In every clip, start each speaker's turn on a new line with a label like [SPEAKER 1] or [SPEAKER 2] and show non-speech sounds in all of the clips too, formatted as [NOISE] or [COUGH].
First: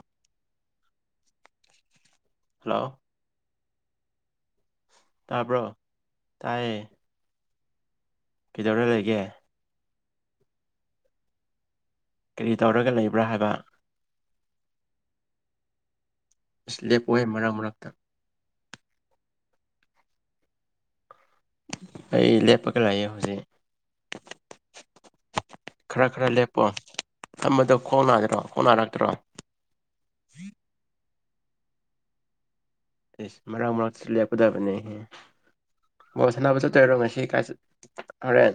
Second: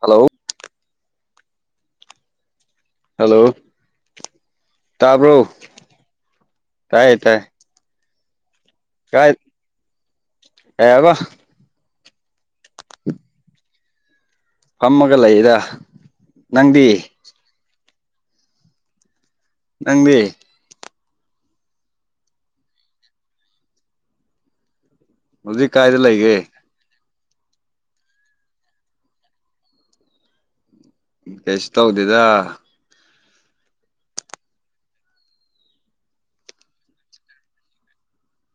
[SPEAKER 1] hello
[SPEAKER 2] hello
[SPEAKER 1] hello ꯇꯥꯕ꯭ꯔꯣ ꯇꯥꯏꯌꯦ ꯇꯥꯏꯌꯦ
[SPEAKER 2] ꯀꯩꯗꯧꯔ ꯂꯩꯒꯦ
[SPEAKER 1] ꯀꯩꯍꯥꯏꯕ
[SPEAKER 2] ꯀꯔꯤ ꯇꯧꯔꯒ ꯂꯩꯕ꯭ꯔꯥ ꯍꯥꯏꯕ
[SPEAKER 1] ꯐꯝꯃꯒꯂꯩꯌ‌ꯦꯗ
[SPEAKER 2] ꯑꯁ ꯂꯦꯞꯄꯣꯍꯦ ꯃꯔꯛ ꯃꯔꯛꯇ
[SPEAKER 1] ꯅꯪꯗꯤ
[SPEAKER 2] ꯑꯩ ꯂꯦꯞꯄꯒ ꯂꯥꯛꯑꯦ ꯍꯧꯖꯤꯛ
[SPEAKER 1] ꯍꯧꯖꯤꯛ ꯀꯥꯏꯗ
[SPEAKER 2] ꯈꯔ ꯈꯔ
[SPEAKER 1] ꯂꯩꯒꯦ
[SPEAKER 2] ꯂꯦꯞ ꯄꯣ ꯐꯝꯕꯗꯣ ꯈꯣꯡꯅꯗ꯭ꯔꯣ ꯈꯣꯡꯅꯔꯛꯇ꯭ꯔꯣ
[SPEAKER 1] ꯀꯩꯁꯨ ꯇꯧꯗꯦꯗ
[SPEAKER 2] ꯏꯁ ꯃꯔꯥꯛ ꯃꯔꯥꯛꯇꯁꯨ ꯂꯦꯞꯀꯗꯕꯅꯦꯍꯦ ꯕꯣꯜ ꯁꯥꯟꯅꯕ ꯆꯠꯇꯣꯏꯔꯣ ꯉꯁꯤ ꯀꯥꯏ ꯍꯣꯔꯦꯟ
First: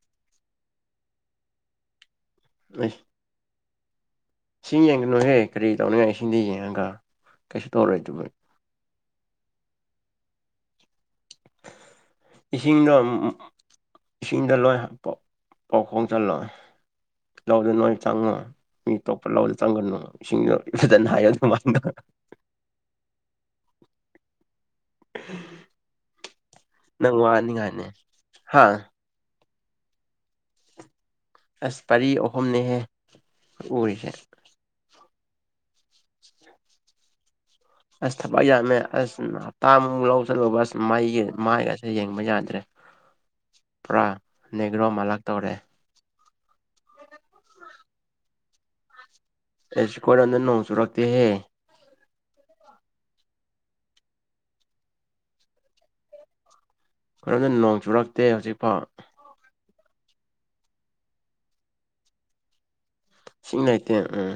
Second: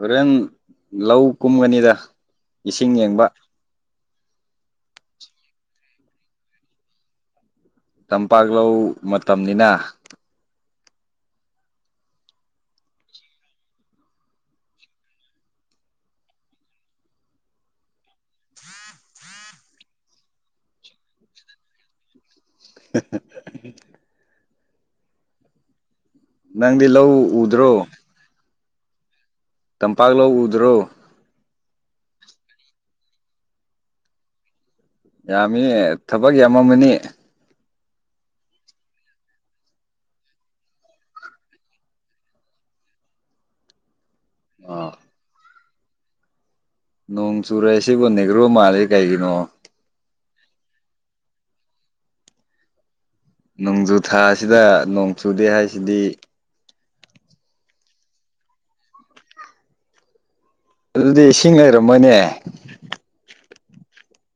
[SPEAKER 1] ꯍꯣꯔꯦꯟ ꯂꯧ ꯀꯨꯝꯒꯅꯤꯗ ꯏꯁꯤꯡ
[SPEAKER 2] ꯏꯁ
[SPEAKER 1] ꯌꯦꯡꯕ
[SPEAKER 2] ꯏꯁꯤꯡ ꯌꯦꯡꯒꯅꯨꯍꯦ ꯀꯔꯤ ꯇꯧꯅꯤꯡꯉꯥꯏ ꯏꯁꯤꯡꯗꯤ ꯌꯦꯡꯉꯒ ꯀꯩꯁꯨ ꯇꯧꯔꯣꯏ ꯑꯗꯨ
[SPEAKER 1] ꯇꯝꯄꯥꯛ ꯂꯧ ꯃꯇꯝꯅꯤꯅ
[SPEAKER 2] ꯏꯁꯤꯡꯗꯣ ꯎꯝ ꯎꯝ ꯏꯁꯤꯡꯗ ꯂꯣꯏ ꯍꯥ ꯄꯥꯎ ꯄꯥꯎꯈꯣꯡ ꯆꯜꯂꯣꯏ ꯂꯧꯗ ꯅꯣꯏ ꯆꯪꯉꯣꯏ ꯃꯤꯇꯣꯞꯄ ꯂꯧꯗ ꯆꯪꯒꯅꯨ ꯏꯁꯤꯡꯗꯣ ꯐꯖꯅ ꯍꯥꯏꯌꯣ ꯑꯗꯨꯃꯥꯏꯅ
[SPEAKER 1] [UNINTELLIGIBLE] ꯅꯪꯗꯤ
[SPEAKER 2] ꯅꯪ
[SPEAKER 1] ꯂꯧ
[SPEAKER 2] ꯋꯥꯅꯤꯉꯥꯏꯅꯦ
[SPEAKER 1] ꯎꯗ꯭ꯔꯣ
[SPEAKER 2] ꯍꯥ
[SPEAKER 1] ꯇꯝꯄꯥꯛ ꯂꯧ ꯎꯗ꯭ꯔꯣ
[SPEAKER 2] ꯑꯁ ꯄꯔꯤ ꯑꯍꯨꯝꯅꯦꯍꯦ ꯎꯔꯤꯁꯦ
[SPEAKER 1] ꯌꯥꯝꯃꯤꯍꯦ ꯊꯕꯛ ꯌꯥꯝꯃꯝꯃꯅꯤ
[SPEAKER 2] ꯑꯁ ꯊꯕꯛ ꯌꯥꯝꯃꯦ ꯑꯁ ꯎꯝ ꯍꯞꯇꯥꯃꯨꯛ ꯂꯧ ꯆꯠꯂꯨꯕ ꯑꯁ ꯃꯩꯒꯤ ꯃꯥꯏꯒꯥꯁꯦ ꯌꯦꯡꯕ ꯌꯥꯗ꯭ꯔꯦ
[SPEAKER 1] [INAUDIBLE]
[SPEAKER 2] ꯄꯨꯔꯥ ꯅꯦꯒ꯭ꯔꯣ
[SPEAKER 1] ꯑꯥ
[SPEAKER 2] ꯃꯥꯜꯂꯛꯇꯧꯔꯦ
[SPEAKER 1] ꯅꯣꯡ ꯆꯨꯔꯛꯏꯁꯤꯕꯨ ꯅꯦꯒ꯭ꯔꯣ ꯃꯥꯜꯂꯤ ꯀꯩꯒꯤꯅꯣ
[SPEAKER 2] ꯑꯦꯁꯤꯈꯣꯏꯔꯣꯝꯗ ꯅꯣꯡ ꯆꯨꯔꯛꯇꯦꯍꯦ
[SPEAKER 1] ꯅꯣꯡꯖꯨ ꯊꯥꯁꯤꯗ ꯅꯣꯡ ꯆꯨꯗꯦ ꯍꯥꯏꯁꯤꯗꯤ
[SPEAKER 2] ꯈꯣꯏꯔꯣꯝꯗ ꯅꯣꯡ ꯆꯨꯔꯛꯇꯦ ꯍꯧꯖꯤꯛꯐꯥꯎ
[SPEAKER 1] ꯑꯗꯨꯗꯤ ꯏꯁꯤꯡ ꯂꯩꯔꯝꯃꯣꯏꯅꯦ
[SPEAKER 2] ꯏꯁꯤꯡ ꯂꯩꯇꯦ ꯎꯝ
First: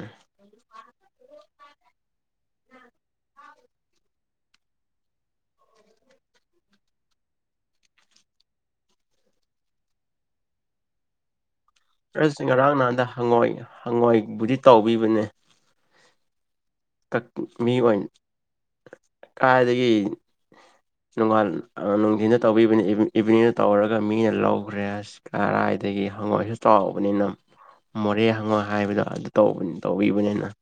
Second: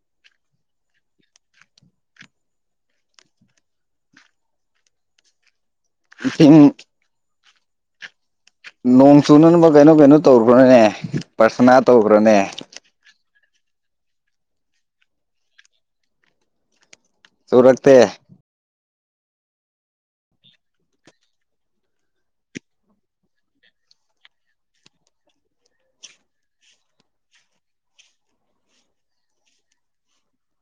[SPEAKER 2] ꯍꯥ
[SPEAKER 1] ꯏꯁꯤꯡ ꯅꯣꯡ ꯆꯨꯅꯅꯕ ꯀꯩꯅꯣ ꯀꯩꯅꯣ ꯇꯧꯔꯨꯕ꯭ꯔꯥꯅꯦ ꯄꯔꯊꯥꯅꯥ ꯇꯧꯕ꯭ꯔꯥꯅꯦ
[SPEAKER 2] ꯑꯁ ꯉꯔꯥꯡ ꯅꯍꯥꯟꯗ ꯍꯪꯉꯣꯏ ꯍꯪꯉꯣꯏ ꯕꯨꯗꯤ ꯇꯧꯕꯤꯕꯅꯦ ꯀꯛ ꯃꯤ ꯑꯣꯏ
[SPEAKER 1] ꯆꯨꯔꯛꯇꯦ
[SPEAKER 2] ꯀꯥꯏꯗꯒꯤ ꯅꯣꯡꯉꯥꯜ ꯑꯥ ꯅꯨꯡꯊꯤꯟꯗ ꯇꯧꯕꯤꯕꯅꯤ ꯏꯚꯤ ꯏꯚꯤꯅꯤꯡꯗ ꯇꯧꯔꯒ ꯃꯤꯅ ꯂꯧꯈ꯭ꯔꯦ ꯑꯁ ꯀꯔꯥꯏꯗꯒꯤ ꯍꯪꯉꯣꯏꯁꯨ ꯆꯥꯎꯕꯅꯤꯅꯝ ꯃꯣꯔꯦ ꯍꯪꯉꯣꯏ ꯍꯥꯏꯕꯗꯣ ꯑꯗꯨ ꯇꯧꯕ ꯇꯧꯕꯤꯕꯅꯤꯅ [INAUDIBLE]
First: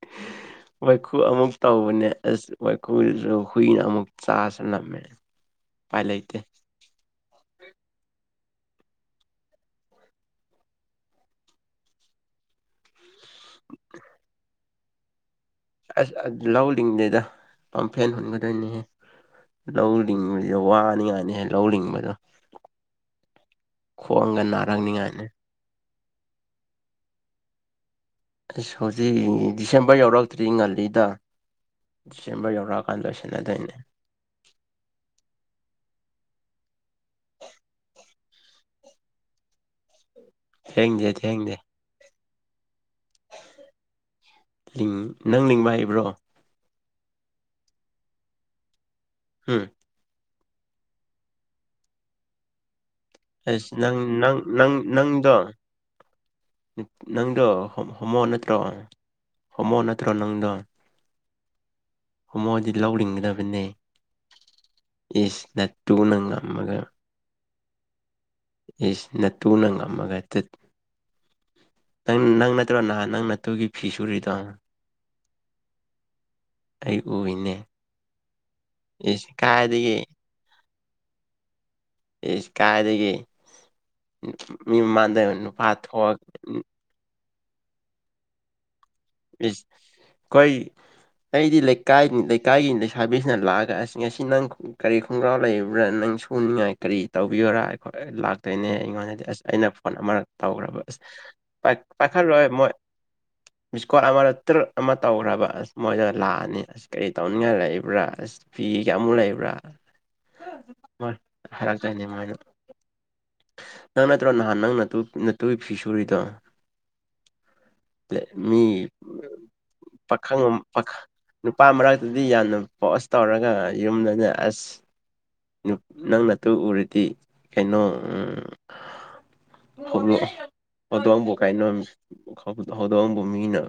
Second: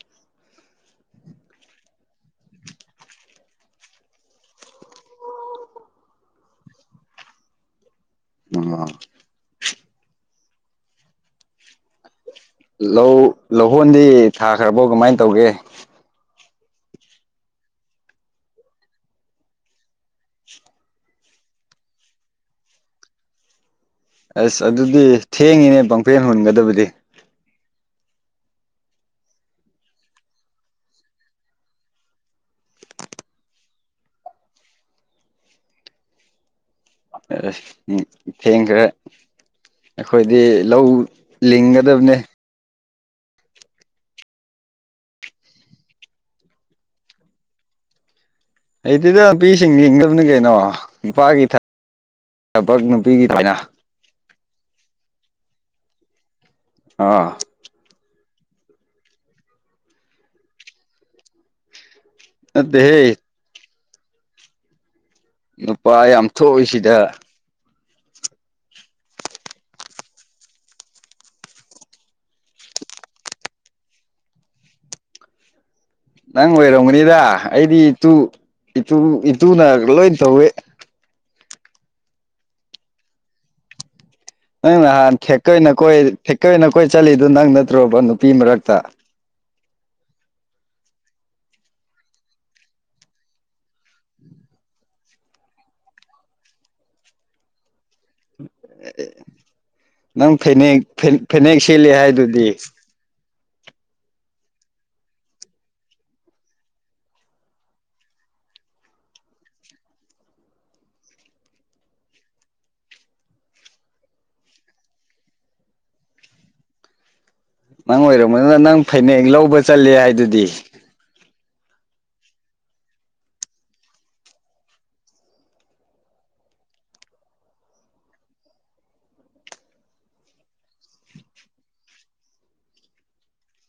[SPEAKER 1] [INAUDIBLE]
[SPEAKER 2] ꯋꯥꯏꯈꯨ ꯑꯃꯨꯛ ꯇꯧꯕꯅꯦ ꯑꯁ ꯋꯥꯏꯈꯨꯗꯨꯁꯨ ꯍꯨꯏꯅ ꯑꯃꯨꯛ ꯆꯥꯁꯜꯂꯝꯃꯦ ꯎꯄꯥꯏ ꯂꯩꯇꯦ
[SPEAKER 1] [UNINTELLIGIBLE] ꯂꯧ ꯂꯧꯍꯣꯟꯗꯤ ꯊꯥꯈ꯭ꯔꯥꯕꯣ ꯀꯃꯥꯏꯅ ꯇꯧꯒꯦ
[SPEAKER 2] ꯑꯁ ꯑ ꯂꯧ ꯂꯤꯡꯗꯦꯗ ꯄꯥꯝꯐꯦꯟ ꯍꯨꯟꯒꯗꯣꯏꯅꯤꯍꯦ ꯂꯧ ꯂꯤꯡꯕꯁꯤꯗ ꯋꯥꯅꯤꯉꯥꯏꯅꯤꯍꯦ ꯂꯧ ꯂꯤꯡꯕꯗꯣ ꯈꯣꯡꯒ
[SPEAKER 1] ꯑꯁ ꯑꯗꯨꯗꯤ
[SPEAKER 2] ꯅꯥꯔꯛꯅꯤꯉꯥꯏꯅꯦ
[SPEAKER 1] ꯊꯦꯡꯉꯤꯅꯦ ꯄꯪꯐꯦꯟ ꯍꯨꯟꯒꯗꯕꯗꯤ
[SPEAKER 2] ꯑꯁ ꯍꯧꯖꯤꯛ ꯗꯤꯁꯦꯝꯕꯔ ꯌꯧꯔꯛꯇ꯭ꯔꯤ ꯉꯜꯂꯤꯗ ꯗꯤꯁꯦꯝꯕꯔ ꯌꯧꯔꯛꯑꯀꯥꯟ ꯂꯣꯏꯁꯟꯅꯗꯣꯏꯅꯦ
[SPEAKER 1] [UNINTELLIGIBLE] ꯊꯦꯡꯈ꯭ꯔꯦ ꯑꯩꯈꯣꯏꯗꯤ ꯂꯧ
[SPEAKER 2] ꯊꯦꯡꯗꯦ ꯊꯦꯡꯗꯦ
[SPEAKER 1] ꯂꯤꯡꯒ ꯗꯕꯅꯦ
[SPEAKER 2] ꯍꯤꯡ ꯅꯪ ꯂꯤꯡꯕ ꯍꯩꯕ꯭ꯔꯣ
[SPEAKER 1] ꯍꯩꯇꯦꯗ
[SPEAKER 2] ꯍꯨꯝ
[SPEAKER 1] ꯅꯨꯄꯤꯁꯤꯡ ꯂꯤꯡꯒꯗꯕꯅꯤ ꯀꯩꯅꯣ ꯅꯨꯄꯥꯒꯤ ꯊ ꯕꯛ ꯅꯨꯄꯤꯒꯤ
[SPEAKER 2] ꯑꯁ
[SPEAKER 1] [UNINTELLIGIBLE]
[SPEAKER 2] ꯅꯪ ꯅꯪ ꯅꯪ ꯅꯪꯗꯣ ꯅꯨꯞ
[SPEAKER 1] ꯑꯥ
[SPEAKER 2] ꯅꯪꯗꯣ ꯍꯣꯝ ꯍꯣꯝꯃꯣ ꯅꯠꯇ꯭ꯔꯣ ꯍꯣꯝꯃꯣ ꯅꯠꯇ꯭ꯔꯣ ꯅꯪꯗꯣ ꯍꯣꯃꯣꯗꯤ ꯂꯧ
[SPEAKER 1] ꯅꯠꯇꯦꯍꯦ
[SPEAKER 2] ꯂꯤꯡꯒꯗꯕꯅꯦ ꯏꯁ
[SPEAKER 1] ꯅꯨꯄꯥ
[SPEAKER 2] ꯅꯇꯨꯅ
[SPEAKER 1] ꯌꯥꯝ
[SPEAKER 2] ꯉꯝꯃꯒ
[SPEAKER 1] ꯊꯣꯛꯏꯁꯤꯗ
[SPEAKER 2] ꯏꯁ ꯅꯇꯨꯅ ꯉꯝꯃꯒ ꯇꯨꯠ ꯅꯪ ꯅꯪ ꯅꯠꯇ꯭ꯔꯣ ꯅꯍꯥꯟ ꯅꯪ ꯅꯠꯇꯨꯒꯤ ꯐꯤ ꯁꯨꯔꯤꯗꯣ
[SPEAKER 1] ꯅꯪ
[SPEAKER 2] ꯑꯩ
[SPEAKER 1] ꯑꯣꯏꯔꯝꯒꯅꯤꯗ
[SPEAKER 2] ꯎꯏꯅꯦ
[SPEAKER 1] ꯑꯩꯗꯤ ꯏꯇꯨ ꯏꯇꯨ
[SPEAKER 2] ꯏꯁ
[SPEAKER 1] ꯏꯇꯨꯅ
[SPEAKER 2] ꯀꯥꯏꯗꯒꯤ
[SPEAKER 1] ꯂꯣꯏ ꯇꯧꯋꯦ
[SPEAKER 2] ꯢꯁ ꯀꯥꯏꯗꯒꯤ ꯃꯤ
[SPEAKER 1] ꯅꯪ
[SPEAKER 2] ꯃꯃꯥꯟꯗ ꯅꯨꯄꯥ ꯊꯣꯛꯑꯒ
[SPEAKER 1] ꯀꯣꯏ ꯆꯠꯂꯤꯗꯣ ꯅꯪ ꯅꯠꯇ꯭ꯔꯣꯕ ꯅꯨꯄꯤ ꯃꯔꯛꯇ
[SPEAKER 2] ꯢꯁ ꯀꯣꯏ ꯑꯩꯗꯤ ꯂꯩꯀꯥꯏ ꯂꯩꯀꯥꯏꯒꯤ ꯂꯩꯁꯥꯕꯤꯁꯤꯅ ꯂꯥꯛꯑꯒ ꯉꯁꯤ ꯅꯪ ꯀꯔꯤ ꯈꯣꯡꯒ꯭ꯔꯥꯎ ꯂꯩꯕ꯭ꯔꯥ ꯅꯪ ꯁꯨꯅꯤꯡꯉꯥꯏ ꯀꯔꯤ ꯇꯧꯕꯤꯌꯣꯔꯥ ꯑꯩꯈꯣꯏ ꯂꯥꯛ ꯇꯣꯏꯅꯦ ꯑꯩꯉꯣꯟꯗꯗꯤ ꯑꯁ ꯑꯩꯅ ꯐꯣꯟ ꯑꯃꯔꯛ
[SPEAKER 1] ꯅꯪ ꯐꯅꯦꯛ
[SPEAKER 2] ꯇꯧꯔꯕ ꯑꯁ
[SPEAKER 1] ꯐꯅꯦꯛ ꯁꯦꯠꯂꯦ ꯍꯥꯏꯗꯨꯗꯤ
[SPEAKER 2] ꯄꯥꯏꯈꯠꯂꯣꯏ ꯃꯣꯏ ꯃꯤꯁꯀꯣꯠ ꯑꯃꯗ ꯇ꯭ꯔꯨꯠ ꯑꯃ ꯇꯧꯈ꯭ꯔꯕ ꯑꯁ ꯃꯣꯏꯗ ꯂꯥꯛꯑꯅꯤ ꯑꯁ ꯀꯔꯤ ꯇꯧꯅꯤꯡꯉꯥꯏ ꯂꯩꯏꯕ꯭ꯔꯥ ꯑꯁ ꯐꯤ ꯀꯥꯌꯥꯃꯨꯛ ꯂꯩꯕ꯭ꯔꯥ ꯍꯥꯏꯔꯛꯇꯣꯏꯅꯤ ꯃꯣꯏꯅ ꯅꯪ ꯅꯠꯇ꯭ꯔꯣ ꯅꯍꯥꯟ ꯅꯪ ꯅꯇꯨ ꯅꯇꯨꯒꯤ ꯐꯤ ꯁꯨꯔꯤꯗꯣ
[SPEAKER 1] ꯅꯪ ꯑꯣꯏꯔꯝꯒꯅꯤ
[SPEAKER 2] ꯃꯤ
[SPEAKER 1] ꯅꯪ ꯐꯅꯦꯛ ꯂꯧꯕ ꯆꯠꯂꯦ ꯍꯥꯏꯗꯨꯗꯤ
[SPEAKER 2] ꯄꯥꯈꯪ ꯄꯥꯈꯪ ꯅꯨꯄꯥ ꯃꯔꯛꯇꯗꯤ ꯌꯥꯝꯅ ꯄꯣꯁ ꯇꯧꯔꯒ ꯌꯨꯝꯗꯅ ꯑꯁ ꯅꯪ ꯅꯥꯇꯨ ꯎꯔꯗꯤ ꯀꯩꯅꯣ ꯎꯝ [UNINTELLIGIBLE] ꯂꯗꯣꯝꯕꯨ ꯃꯤꯅ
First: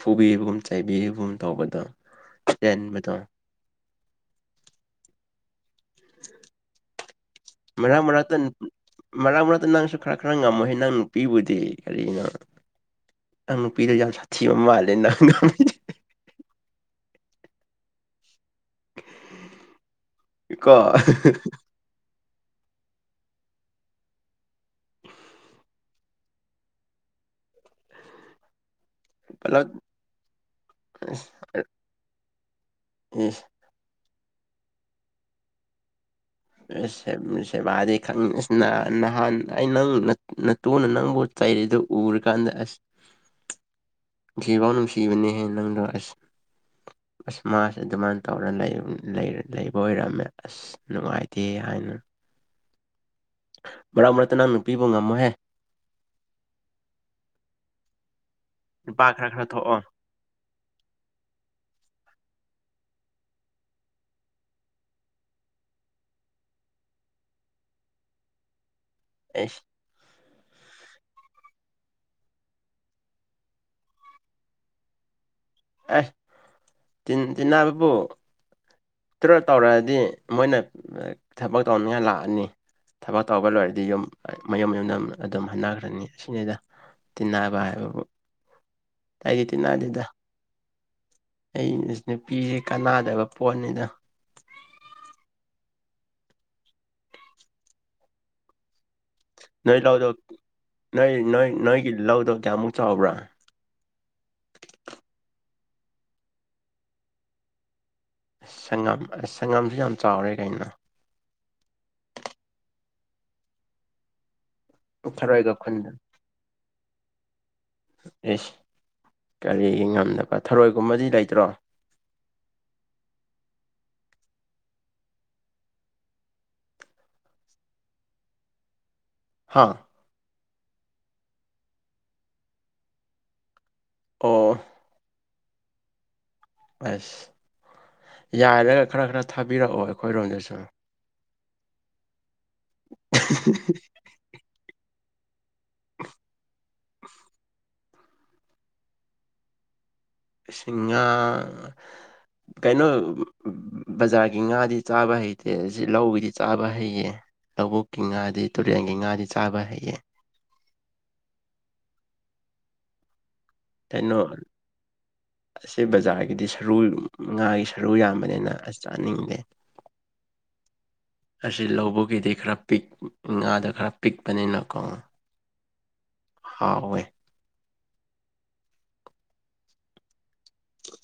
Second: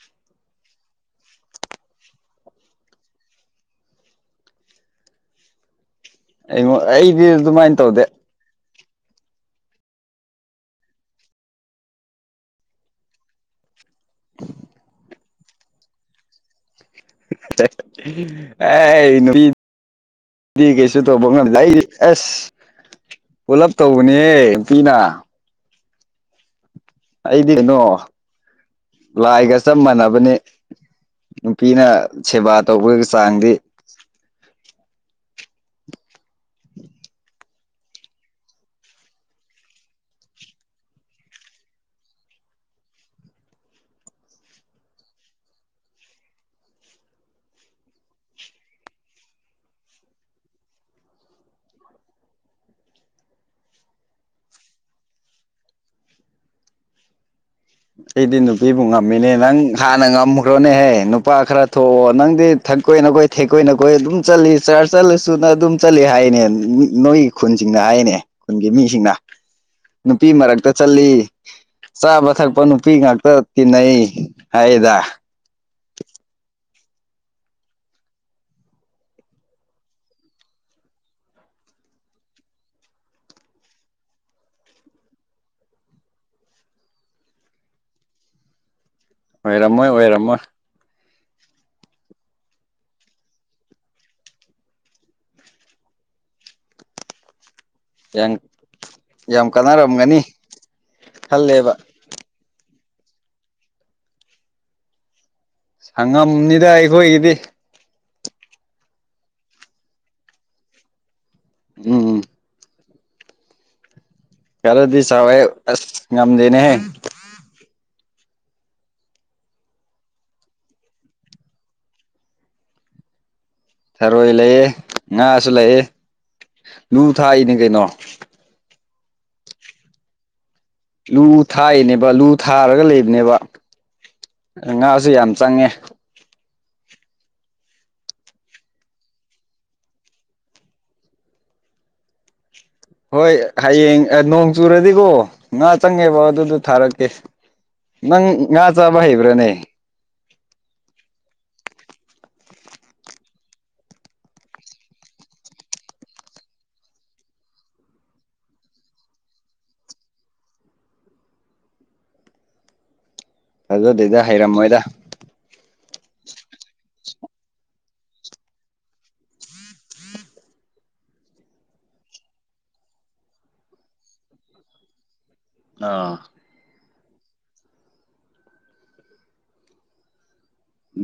[SPEAKER 2] ꯐꯨꯕꯤꯒꯨꯝ ꯆꯩꯥꯕꯤꯒꯨꯝ ꯇꯧꯕꯗꯣ ꯆꯦꯟꯕꯗꯣ
[SPEAKER 1] ꯑꯩꯉꯣꯟ ꯑꯩꯗꯤ ꯑꯗꯨꯃꯥꯏ
[SPEAKER 2] ꯃꯔꯛ ꯃꯔꯛꯇ ꯃꯔꯛ ꯃꯔꯛꯇ ꯅꯪꯁꯨ ꯈꯔ ꯈꯔ ꯉꯝꯃꯣꯍꯦ ꯅꯪ ꯅꯨꯄꯤꯕꯨꯗꯤ ꯀꯔꯤꯅꯣ ꯅꯪ ꯅꯨꯄꯤꯗꯣ ꯌꯥꯝ ꯁꯥꯊꯤꯕ ꯃꯥꯜꯂꯦ ꯅꯪ ꯉꯝꯃꯤꯗꯣ
[SPEAKER 1] [UNINTELLIGIBLE] ꯑꯦ ꯅꯨꯄꯤꯗꯤ
[SPEAKER 2] ꯀꯣ
[SPEAKER 1] ꯀꯩꯁꯨ ꯇꯧꯕ ꯉꯝꯗꯦ ꯑꯩꯗꯤ ꯑꯁ ꯄꯨꯂꯞ ꯇꯧꯕꯅꯦꯍꯦ ꯅꯨꯄꯤꯅ ꯑꯩꯗꯤ ꯀꯩꯅꯣ ꯂꯥꯏꯒ
[SPEAKER 2] ꯄꯨꯂꯞ
[SPEAKER 1] ꯆꯞ ꯃꯥꯟꯅꯕꯅꯤ ꯅꯨꯄꯤꯅ ꯁꯦꯕꯥ ꯇꯧꯕꯒꯤ ꯆꯥꯡꯗꯤ
[SPEAKER 2] ꯁꯦꯕꯥꯗꯤ ꯈꯪ ꯅꯍꯥꯟ ꯑꯩ ꯅꯪ ꯇꯨꯅ ꯅꯪꯕꯨ ꯆꯩꯔꯤꯗꯨ ꯎꯔꯀꯥꯟꯗ ꯑꯁ
[SPEAKER 1] [INAUDIBLE]
[SPEAKER 2] ꯅꯨꯡꯁꯤꯕꯥꯎ ꯅꯨꯡꯁꯤꯕꯅꯦꯍꯦ ꯅꯪꯗꯣ ꯑꯁ ꯑꯁ ꯃꯥꯁꯦ ꯑꯗꯨꯃꯥꯏꯅ ꯇꯧꯔ ꯂꯩ ꯂꯩꯔꯥ ꯂꯩꯕ ꯑꯣꯏꯔꯝꯃꯦ ꯑꯁ ꯅꯨꯡꯉꯥꯏ ꯇꯦ ꯍꯥꯏꯅ ꯃꯔꯛ ꯃꯔꯛꯇ ꯅꯪ ꯅꯨꯄꯤꯕꯨ ꯉꯝꯃꯣꯍꯦ
[SPEAKER 1] ꯑꯩꯗꯤ ꯅꯨꯄꯤꯕꯨ
[SPEAKER 2] ꯅꯨꯄꯥ ꯈꯔ
[SPEAKER 1] ꯉꯝꯃꯤꯅꯦ
[SPEAKER 2] ꯈꯔ
[SPEAKER 1] ꯅꯪ
[SPEAKER 2] ꯊꯣꯛꯑꯣ
[SPEAKER 1] ꯍꯥꯟꯅ ꯉꯝ ꯈ꯭ꯔꯣꯅꯦꯍꯦ ꯅꯨꯄꯥ ꯈꯔ ꯊꯣꯛꯑꯣ ꯅꯪꯗꯤ ꯊꯛꯀꯣꯏꯅꯈꯣꯏ ꯊꯦꯛꯀꯣꯏꯅꯈꯣꯏ ꯑꯗꯨꯝ ꯆꯠꯂꯤ ꯆꯔꯁ ꯆꯠꯂꯁꯨ ꯅꯪ ꯑꯗꯨꯝ ꯆꯠꯂꯤ ꯍꯥꯏꯅꯦ ꯅꯣꯏꯒꯤ ꯈꯨꯟꯁꯤꯡꯅ ꯍꯥꯏꯅꯦ ꯈꯨꯟꯒꯤ ꯃꯤꯁꯤꯡꯅ
[SPEAKER 2] ꯑꯦꯁ
[SPEAKER 1] ꯅꯨꯄꯤ ꯃꯔꯛꯇ ꯆꯠꯂꯤ ꯆꯥꯕ ꯊꯛꯄ ꯅꯨ ꯅꯨꯄꯤ ꯉꯥꯛꯇ ꯇꯤꯟꯅꯩ ꯍꯥꯏꯗ
[SPEAKER 2] ꯑꯦ ꯇꯤꯟ ꯇꯤꯟꯅꯕꯕꯨ ꯇꯔ ꯇꯧꯔꯛꯑꯗꯤ ꯃꯣꯏꯅ ꯊꯕꯛ ꯇꯧꯅꯤꯡꯉꯥꯏ ꯂꯥꯛꯑꯅꯤ ꯊꯕꯛ ꯇꯧꯕ ꯂꯣꯏꯔꯗꯤ ꯌꯨꯝ ꯃꯌꯨꯝ ꯃꯌꯨꯝꯗ ꯑꯗꯨꯝ ꯍꯟꯅꯈ꯭ꯔꯅꯤ ꯑꯁꯤꯅꯤꯗ ꯇꯤꯟꯅꯕ ꯍꯥꯏꯕꯕꯨ ꯑꯩꯗꯤ
[SPEAKER 1] ꯑꯣꯏꯔꯝꯃꯣꯏ
[SPEAKER 2] ꯇꯤꯟꯅꯗꯦꯗ
[SPEAKER 1] ꯑꯣꯏꯔꯝꯃꯣꯏ
[SPEAKER 2] ꯑꯩ ꯅꯨꯄꯤꯁꯦ ꯀꯥꯟꯅꯗꯕ ꯄꯣꯠꯅꯤꯅ [UNINTELLIGIBLE]
[SPEAKER 1] ꯌꯥꯡ
[SPEAKER 2] ꯅꯣꯏ ꯂꯧꯗꯣ ꯅꯣꯏ ꯅꯣꯏ
[SPEAKER 1] ꯈꯜꯂꯦꯕ
[SPEAKER 2] ꯅꯣꯏꯒꯤ ꯂꯧꯗꯣ ꯀꯌꯥꯃꯨꯛ ꯆꯥꯎꯕ꯭ꯔꯥ
[SPEAKER 1] ꯁꯪꯉꯝꯅꯤꯗ ꯑꯩꯈꯣꯏꯒꯤꯗꯤ
[SPEAKER 2] ꯁꯪꯉꯝ ꯁꯪꯉꯝꯁꯦ ꯌꯥꯝ ꯆꯥꯎꯔꯦ ꯀꯩꯅꯣ
[SPEAKER 1] ꯎꯝ ꯎꯝ ꯈꯔꯗꯤ ꯆꯥꯎꯋꯦꯍꯦ
[SPEAKER 2] ꯊꯔꯣꯏꯒ ꯈꯨꯟꯗ
[SPEAKER 1] ꯑꯁ ꯉꯝꯗꯦꯅꯦꯍꯦ
[SPEAKER 2] ꯑꯦꯁ ꯀꯔꯤꯒꯤ ꯉꯝꯗꯥꯕ ꯊꯔꯣꯏꯒꯨꯝꯕꯗꯤ ꯂꯩꯇ꯭ꯔꯣ
[SPEAKER 1] ꯊꯔꯣꯏ ꯂꯩꯌꯦ ꯉꯥꯁꯨ ꯂꯩꯌꯦ ꯂꯨ ꯊꯥꯛꯏꯅꯦ ꯀꯩꯅꯣ
[SPEAKER 2] ꯍꯥꯥ
[SPEAKER 1] ꯂꯨ ꯊꯥꯏꯅꯦꯕ ꯂꯨ ꯊꯥꯔꯒ ꯂꯩꯕꯅꯦꯕ
[SPEAKER 2] ꯑꯣ
[SPEAKER 1] ꯉꯥꯁꯨ ꯌꯥꯝ ꯆꯪꯉꯦ
[SPEAKER 2] ꯑꯁ ꯌꯥꯏꯔꯒ ꯈꯔ ꯈꯔ ꯊꯥꯕꯤꯔꯛꯑꯣ ꯑꯩꯈꯣꯏꯔꯣꯝꯗꯁꯨ
[SPEAKER 1] ꯍꯣꯏ ꯍꯌꯦꯡ ꯅꯣꯡ ꯆꯨꯔꯗꯤꯀꯣ ꯉꯥ ꯆꯪꯉꯦꯕ ꯑꯗꯨꯗ ꯊꯥꯔꯛꯀꯦ ꯅꯪ ꯉꯥ ꯆꯥꯕ ꯍꯩꯕ꯭ꯔꯅꯦ
[SPEAKER 2] ꯏꯁ ꯉꯥ
[SPEAKER 1] [INAUDIBLE] [UNINTELLIGIBLE]
[SPEAKER 2] ꯀꯩꯅꯣ ꯕꯖꯥꯔꯒꯤ ꯉꯥꯗꯤ ꯆꯥꯕ ꯍꯩꯇꯦ ꯁꯤ ꯂꯧꯒꯤꯗꯤ ꯆꯥꯕ ꯍꯩꯌꯦ ꯂꯧꯕꯨꯛꯀꯤ ꯉꯥꯗꯤ ꯇꯨꯔꯦꯟꯒꯤ ꯉꯥꯗꯤ ꯆꯥꯕ ꯍꯩꯌꯦ
[SPEAKER 1] ꯐꯖꯗꯦꯗꯥ ꯍꯩꯔꯝꯃꯣꯏꯗ
[SPEAKER 2] ꯑꯁꯤꯁ ꯕꯖꯥꯔꯒꯤꯗꯤ ꯁꯔꯨ ꯉꯥꯒꯤ ꯁꯔꯨ ꯌꯥꯝꯕꯅꯤꯅ ꯑꯁ ꯆꯥꯅꯤꯡꯗꯦ ꯑꯁꯤ ꯂꯧꯕꯨꯛꯒꯤꯗꯤ ꯈꯔ ꯄꯤꯛ ꯉꯥꯗꯣ ꯈꯔ ꯄꯤꯛꯄꯅꯤꯅꯀꯣ
[SPEAKER 1] ꯑꯥ
[SPEAKER 2] ꯍꯥꯎꯏ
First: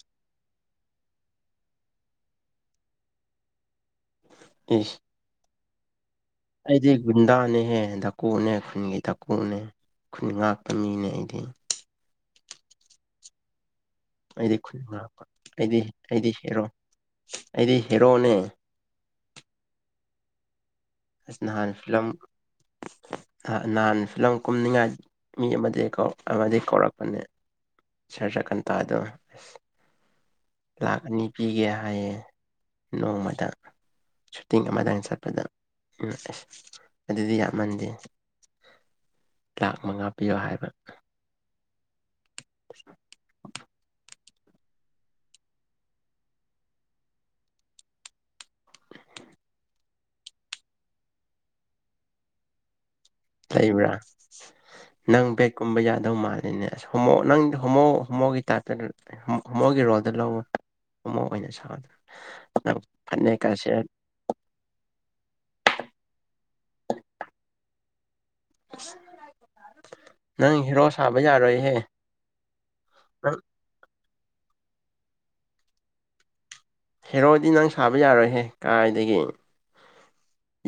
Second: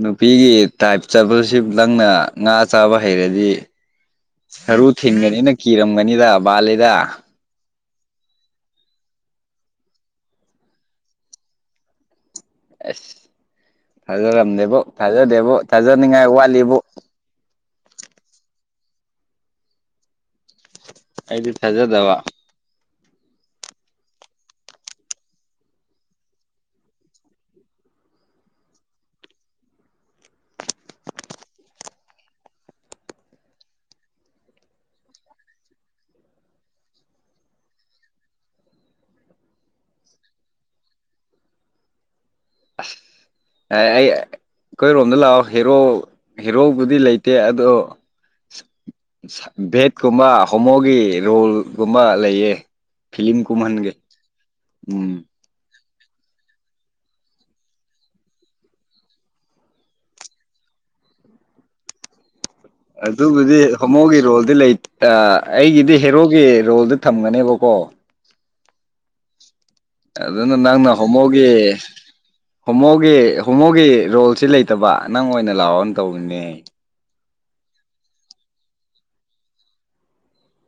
[SPEAKER 1] ꯅꯨꯄꯤꯒꯤ ꯇꯥꯏꯞ ꯆꯠꯄꯕꯁꯤ ꯅꯪꯅ ꯉꯥ ꯆꯥꯕ ꯍꯩꯔꯗꯤ ꯁꯔꯨ
[SPEAKER 2] ꯏꯁ
[SPEAKER 1] ꯊꯤꯟꯒꯅꯤ ꯅ ꯀꯤꯔꯝꯒꯅꯤꯗ
[SPEAKER 2] ꯑꯩꯗꯤ
[SPEAKER 1] ꯕꯥꯜꯂꯤꯗ
[SPEAKER 2] ꯒꯨꯟꯗꯥꯅꯦ ꯍꯦ ꯀꯣꯛꯅꯦ ꯈꯨꯟꯒꯤ ꯗꯥꯀꯨꯅꯦ ꯈꯨꯟ ꯉꯥꯛꯄ ꯃꯤꯅꯦ ꯑꯩꯗꯤ
[SPEAKER 1] ꯑꯁ
[SPEAKER 2] ꯑꯩꯗꯤ
[SPEAKER 1] ꯊꯥꯖꯔꯝꯗꯦꯕꯨ
[SPEAKER 2] ꯈꯨꯟ ꯉꯥꯛꯄ
[SPEAKER 1] ꯊꯥꯖꯗꯦꯕꯨ
[SPEAKER 2] ꯑꯩꯗꯤ
[SPEAKER 1] ꯊꯥꯖꯅꯤꯡꯉꯥꯏ
[SPEAKER 2] ꯑꯩꯗꯤ ꯍꯦꯔꯣ
[SPEAKER 1] ꯋꯥꯠꯂꯤꯕ
[SPEAKER 2] ꯑꯩꯗꯤ ꯍꯦꯔꯣꯅꯦ ꯑꯁ
[SPEAKER 1] ꯑꯩꯗꯤ
[SPEAKER 2] ꯅꯍꯥꯟ ꯐꯤꯂꯝ
[SPEAKER 1] ꯊꯥꯖꯗꯕ
[SPEAKER 2] ꯅꯍꯥꯟ ꯐꯤꯂꯝ ꯀꯨꯝꯅꯤꯡꯉꯥꯏ ꯃꯤ ꯑꯃꯗꯤꯀꯣ ꯑꯃꯗꯤ ꯀꯧꯔꯛꯄꯅꯦ ꯁꯥꯔ ꯖꯀꯟꯇꯥꯗꯣ ꯑꯁ ꯂꯛ ꯑꯥꯅꯤ ꯄꯤꯒꯦ ꯍꯌꯦ ꯅꯣꯡꯃꯗ ꯁꯨꯇꯤꯡ ꯑꯃꯗꯪ ꯆꯠꯄꯗ ꯎ ꯑꯁ ꯑꯗꯨꯗꯤ ꯌꯥꯝꯃꯟꯗꯦ ꯂꯥꯛ ꯃꯉꯥ ꯄꯤꯌꯣ ꯍꯥꯏꯕ [INAUDIBLE] [UNINTELLIGIBLE]
[SPEAKER 1] ꯑ ꯑꯩ ꯑꯩꯈꯣꯏꯔꯣꯝꯗ ꯂꯥꯛꯑꯣ ꯍꯦꯔꯣ ꯍꯦꯔꯣꯕꯨꯗꯤ ꯂꯩꯇꯦ ꯑꯗꯣ ꯚꯦꯠꯀꯨꯝꯕ ꯍꯣꯃꯣꯒꯤ ꯔꯣꯜꯒꯨꯝꯕ ꯂꯩꯌꯦ ꯐꯤꯂꯝ
[SPEAKER 2] ꯂꯩꯕ꯭ꯔꯥ
[SPEAKER 1] ꯀꯨꯝꯍꯟꯒꯦ ꯎꯝ
[SPEAKER 2] ꯅꯪ ꯕꯦꯠ ꯀꯨꯝꯕ ꯌꯥꯗꯧ ꯃꯥꯜꯂꯤꯅꯦ ꯑꯁ ꯍꯣꯃꯣ ꯅꯪꯗꯤ ꯍꯣꯃꯣ ꯍꯣꯃꯣꯒꯤ ꯇꯥꯏꯞꯇ ꯃꯣꯏꯒꯤ ꯔꯣꯜꯗ ꯂꯧꯑꯣ ꯍꯣꯃꯣ ꯑꯣꯏꯅ ꯁꯥꯗ ꯐꯅꯦꯛꯀ
[SPEAKER 1] ꯑꯗꯨꯕꯨꯗꯤ
[SPEAKER 2] ꯁꯦꯠ
[SPEAKER 1] ꯍꯣꯃꯣꯒꯤ ꯔꯣꯜꯗꯤ ꯂꯩꯇꯦ ꯑꯩꯒꯤꯗꯤ ꯍꯦꯔꯣꯒꯤ ꯔꯣꯜꯗ ꯊꯝꯒꯅꯦꯕꯀꯣ
[SPEAKER 2] [INAUDIBLE] [UNINTELLIGIBLE]
[SPEAKER 1] ꯑꯗꯨꯅ
[SPEAKER 2] ꯅꯪ ꯍꯦꯔꯣ
[SPEAKER 1] ꯅꯪꯅ
[SPEAKER 2] ꯁꯥꯕ
[SPEAKER 1] ꯍꯣꯃꯣꯒꯤ
[SPEAKER 2] ꯌꯥꯔꯣꯏꯍꯦ
[SPEAKER 1] ꯍꯣꯃꯣꯒꯤ
[SPEAKER 2] ꯅꯪ
[SPEAKER 1] ꯍꯣꯃꯣꯒꯤ ꯔꯣꯜꯁꯤ ꯂꯩ ꯂꯩꯇꯕ ꯅꯪ ꯑꯣꯏꯅ ꯂꯥꯛꯑꯣꯅ ꯇꯧꯕꯔꯤꯅꯦ
[SPEAKER 2] ꯍꯦꯔꯣꯗꯤ ꯅꯪ ꯁꯥꯕ ꯌꯥꯔꯣꯏꯍꯦ ꯀꯥꯏꯗꯒꯤ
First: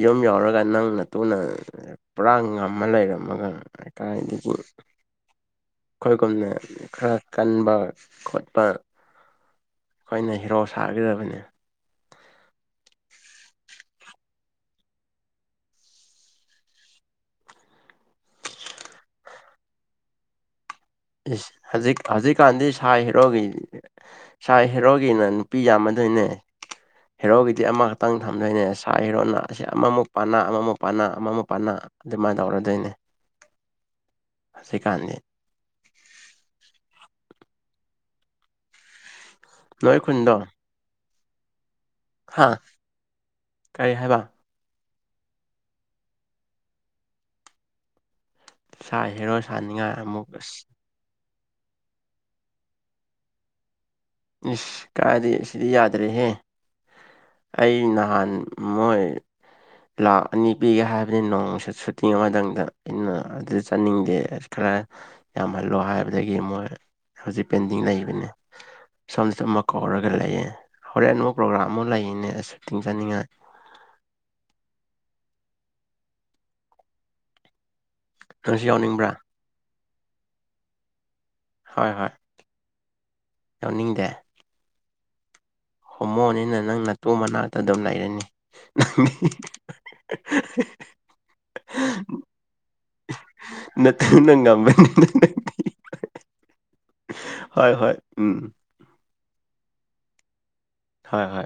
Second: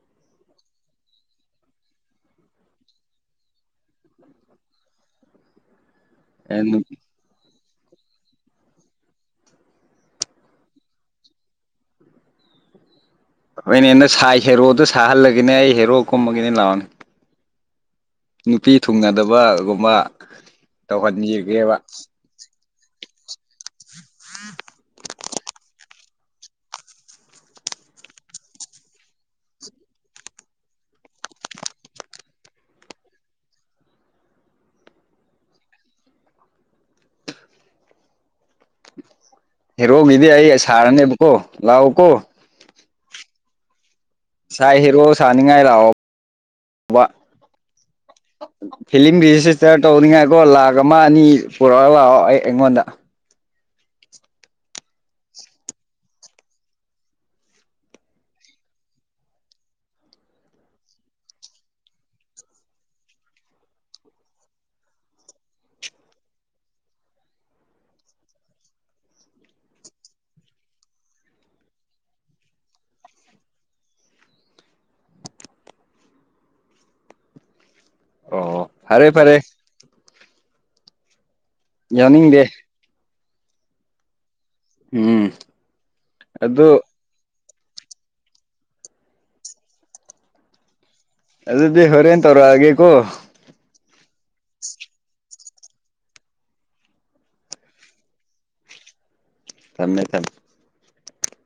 [SPEAKER 2] ꯌꯨꯝ ꯌꯥꯎꯔꯒ ꯅꯪꯅ ꯇꯨꯅ ꯄꯨꯔꯥ ꯉꯝꯃ ꯂꯩꯔꯝꯃꯒ ꯍꯥꯏ ꯀꯗꯒꯤ
[SPEAKER 1] [UNINTELLIGIBLE]
[SPEAKER 2] ꯑꯩꯈꯣꯏꯒꯨꯝꯅ ꯈꯔ ꯀꯟꯕ ꯈꯣꯠꯄ ꯑꯩꯈꯣꯏꯅ ꯍꯤꯔꯣ ꯁꯥꯒꯗꯕꯅꯤ
[SPEAKER 1] ꯍꯣꯏꯅꯦ ꯍꯟꯅ ꯁꯥꯏ ꯍꯦꯔꯣꯗ ꯁꯥꯍꯜꯂꯒꯅꯦ ꯑꯩ ꯍꯦꯔꯣ ꯀꯨꯝꯃꯒꯤꯅꯦ ꯂꯥꯛꯑꯣꯅꯦ ꯅꯨꯄꯤ ꯊꯨꯡꯅꯗꯕꯒꯨꯝꯕ
[SPEAKER 2] ꯏꯁ
[SPEAKER 1] ꯇꯧꯍꯟꯈꯤꯒꯦꯕ
[SPEAKER 2] ꯍꯧꯖꯤꯛ ꯍꯧꯖꯤꯛꯀꯥꯟꯗꯤ ꯁꯥ ꯍꯦꯔꯣꯒꯤ ꯁꯥꯥꯏ ꯍꯦꯔꯣꯒꯤꯅ ꯅꯨꯄꯤ ꯌꯥꯝꯃꯗꯣꯏꯅꯦ ꯍꯦꯔꯣꯒꯤꯗꯤ ꯑꯃꯈꯛꯇꯪ ꯊꯝꯗꯣꯏꯅꯦ ꯁꯥ ꯍꯦꯔꯣꯅ ꯑꯁꯤ ꯑꯃꯃꯨꯛ ꯄꯥꯅꯥ ꯑꯃꯃꯨꯛ ꯄꯥꯅꯥ ꯑꯃꯃꯨꯛ ꯄꯅꯥ ꯑꯗꯨꯃꯥꯏꯅ ꯇꯧꯔꯗꯣꯏꯅꯦ
[SPEAKER 1] [INAUDIBLE]
[SPEAKER 2] ꯍꯧꯖꯤꯛꯀꯥꯟꯗꯤ ꯅꯣꯏ
[SPEAKER 1] ꯍꯦꯔꯣꯒꯤꯗꯤ
[SPEAKER 2] ꯈꯨꯟꯗꯣ
[SPEAKER 1] ꯑꯩ ꯁꯥꯔꯅꯦꯕꯀꯣ ꯂꯥꯛꯑꯣ ꯀꯣ
[SPEAKER 2] ꯍꯥ ꯀꯔꯤ ꯍꯥꯏꯕ
[SPEAKER 1] ꯁꯥꯏ ꯍꯦꯔꯣ ꯁꯥꯅꯤꯡꯉꯥꯏ ꯂꯥꯛꯑꯣ
[SPEAKER 2] ꯁꯥ
[SPEAKER 1] ꯐꯤꯂꯝ
[SPEAKER 2] ꯍꯦꯔꯣ
[SPEAKER 1] ꯁꯤꯁꯇꯔ
[SPEAKER 2] ꯁꯥꯅꯤꯡꯉꯥꯏ ꯑꯃꯨꯛ
[SPEAKER 1] ꯇꯧꯅꯤꯡꯉꯥꯏꯀꯣ
[SPEAKER 2] ꯑꯁ
[SPEAKER 1] ꯂꯥꯛ ꯑꯃ ꯑꯅꯤ ꯄꯨꯔꯛꯒ ꯂꯥꯛꯑꯣ ꯑꯩ ꯑꯩꯉꯣꯟꯗ
[SPEAKER 2] ꯏꯁ ꯀꯥꯏꯗ ꯏꯁꯗꯤ ꯌꯥꯗꯔꯦꯍꯦ ꯑꯩ ꯅꯍꯥꯟ ꯃꯣꯏ ꯂꯥꯛ ꯑꯅꯤ ꯄꯤꯒꯦ ꯍꯥꯏꯕꯅꯤ ꯅꯣꯡ ꯁꯨꯇꯤꯡ ꯑꯃꯇꯪꯗ ꯑꯩꯅ ꯑꯗꯨ ꯆꯠꯅꯤꯡꯗꯦ ꯈꯔ ꯌꯥꯝꯍꯜꯂꯣ ꯍꯥꯏꯕꯗꯒꯤ ꯃꯣꯏ ꯍꯧꯖꯤꯛ ꯄꯦꯟꯗꯤꯡ ꯂꯩꯕꯅꯤ ꯁꯣꯝꯗꯁꯨ ꯑꯃ ꯀꯧꯔꯒ ꯂꯩꯌꯦ ꯍꯣꯔꯦꯟ ꯑꯃꯨꯛ ꯄ꯭ꯔꯣꯒ꯭ꯔꯥꯝ ꯑꯃ ꯂꯩꯅꯦ ꯑꯁꯨ ꯇꯤꯡꯖꯅꯤꯡꯉꯥꯏ
[SPEAKER 1] ꯑꯣ
[SPEAKER 2] ꯅꯪꯁꯨ ꯌꯥꯎꯅꯤꯡꯕ꯭ꯔꯥ
[SPEAKER 1] ꯐꯔꯦ ꯐꯔꯦ
[SPEAKER 2] ꯍꯣꯏ ꯍꯣꯏ
[SPEAKER 1] ꯌꯥꯎꯅꯤꯡꯗꯦ
[SPEAKER 2] ꯌꯥꯎꯅꯤꯡꯗꯦ
[SPEAKER 1] ꯎꯝ
[SPEAKER 2] ꯍꯣꯃ‌ꯣ ꯅꯤꯅ
[SPEAKER 1] ꯑꯗꯨ
[SPEAKER 2] ꯅꯪꯅ ꯇꯣ ꯃꯅꯥꯛꯇ ꯑꯗꯨꯝ ꯂꯩꯔꯅꯤ ꯅꯪ
[SPEAKER 1] ꯑꯗꯨꯗꯤ ꯍꯣꯔꯦꯟꯟ ꯇꯧꯔꯣꯑꯒꯦꯀꯣ
[SPEAKER 2] ꯅ ꯊꯤ ꯅꯪ ꯉꯝꯃꯦ ꯍꯣꯏ ꯍꯣꯏ ꯎꯝ
[SPEAKER 1] ꯊꯝꯃꯦ ꯊꯝꯃꯦ
[SPEAKER 2] ꯍꯣꯏ ꯍꯣꯏ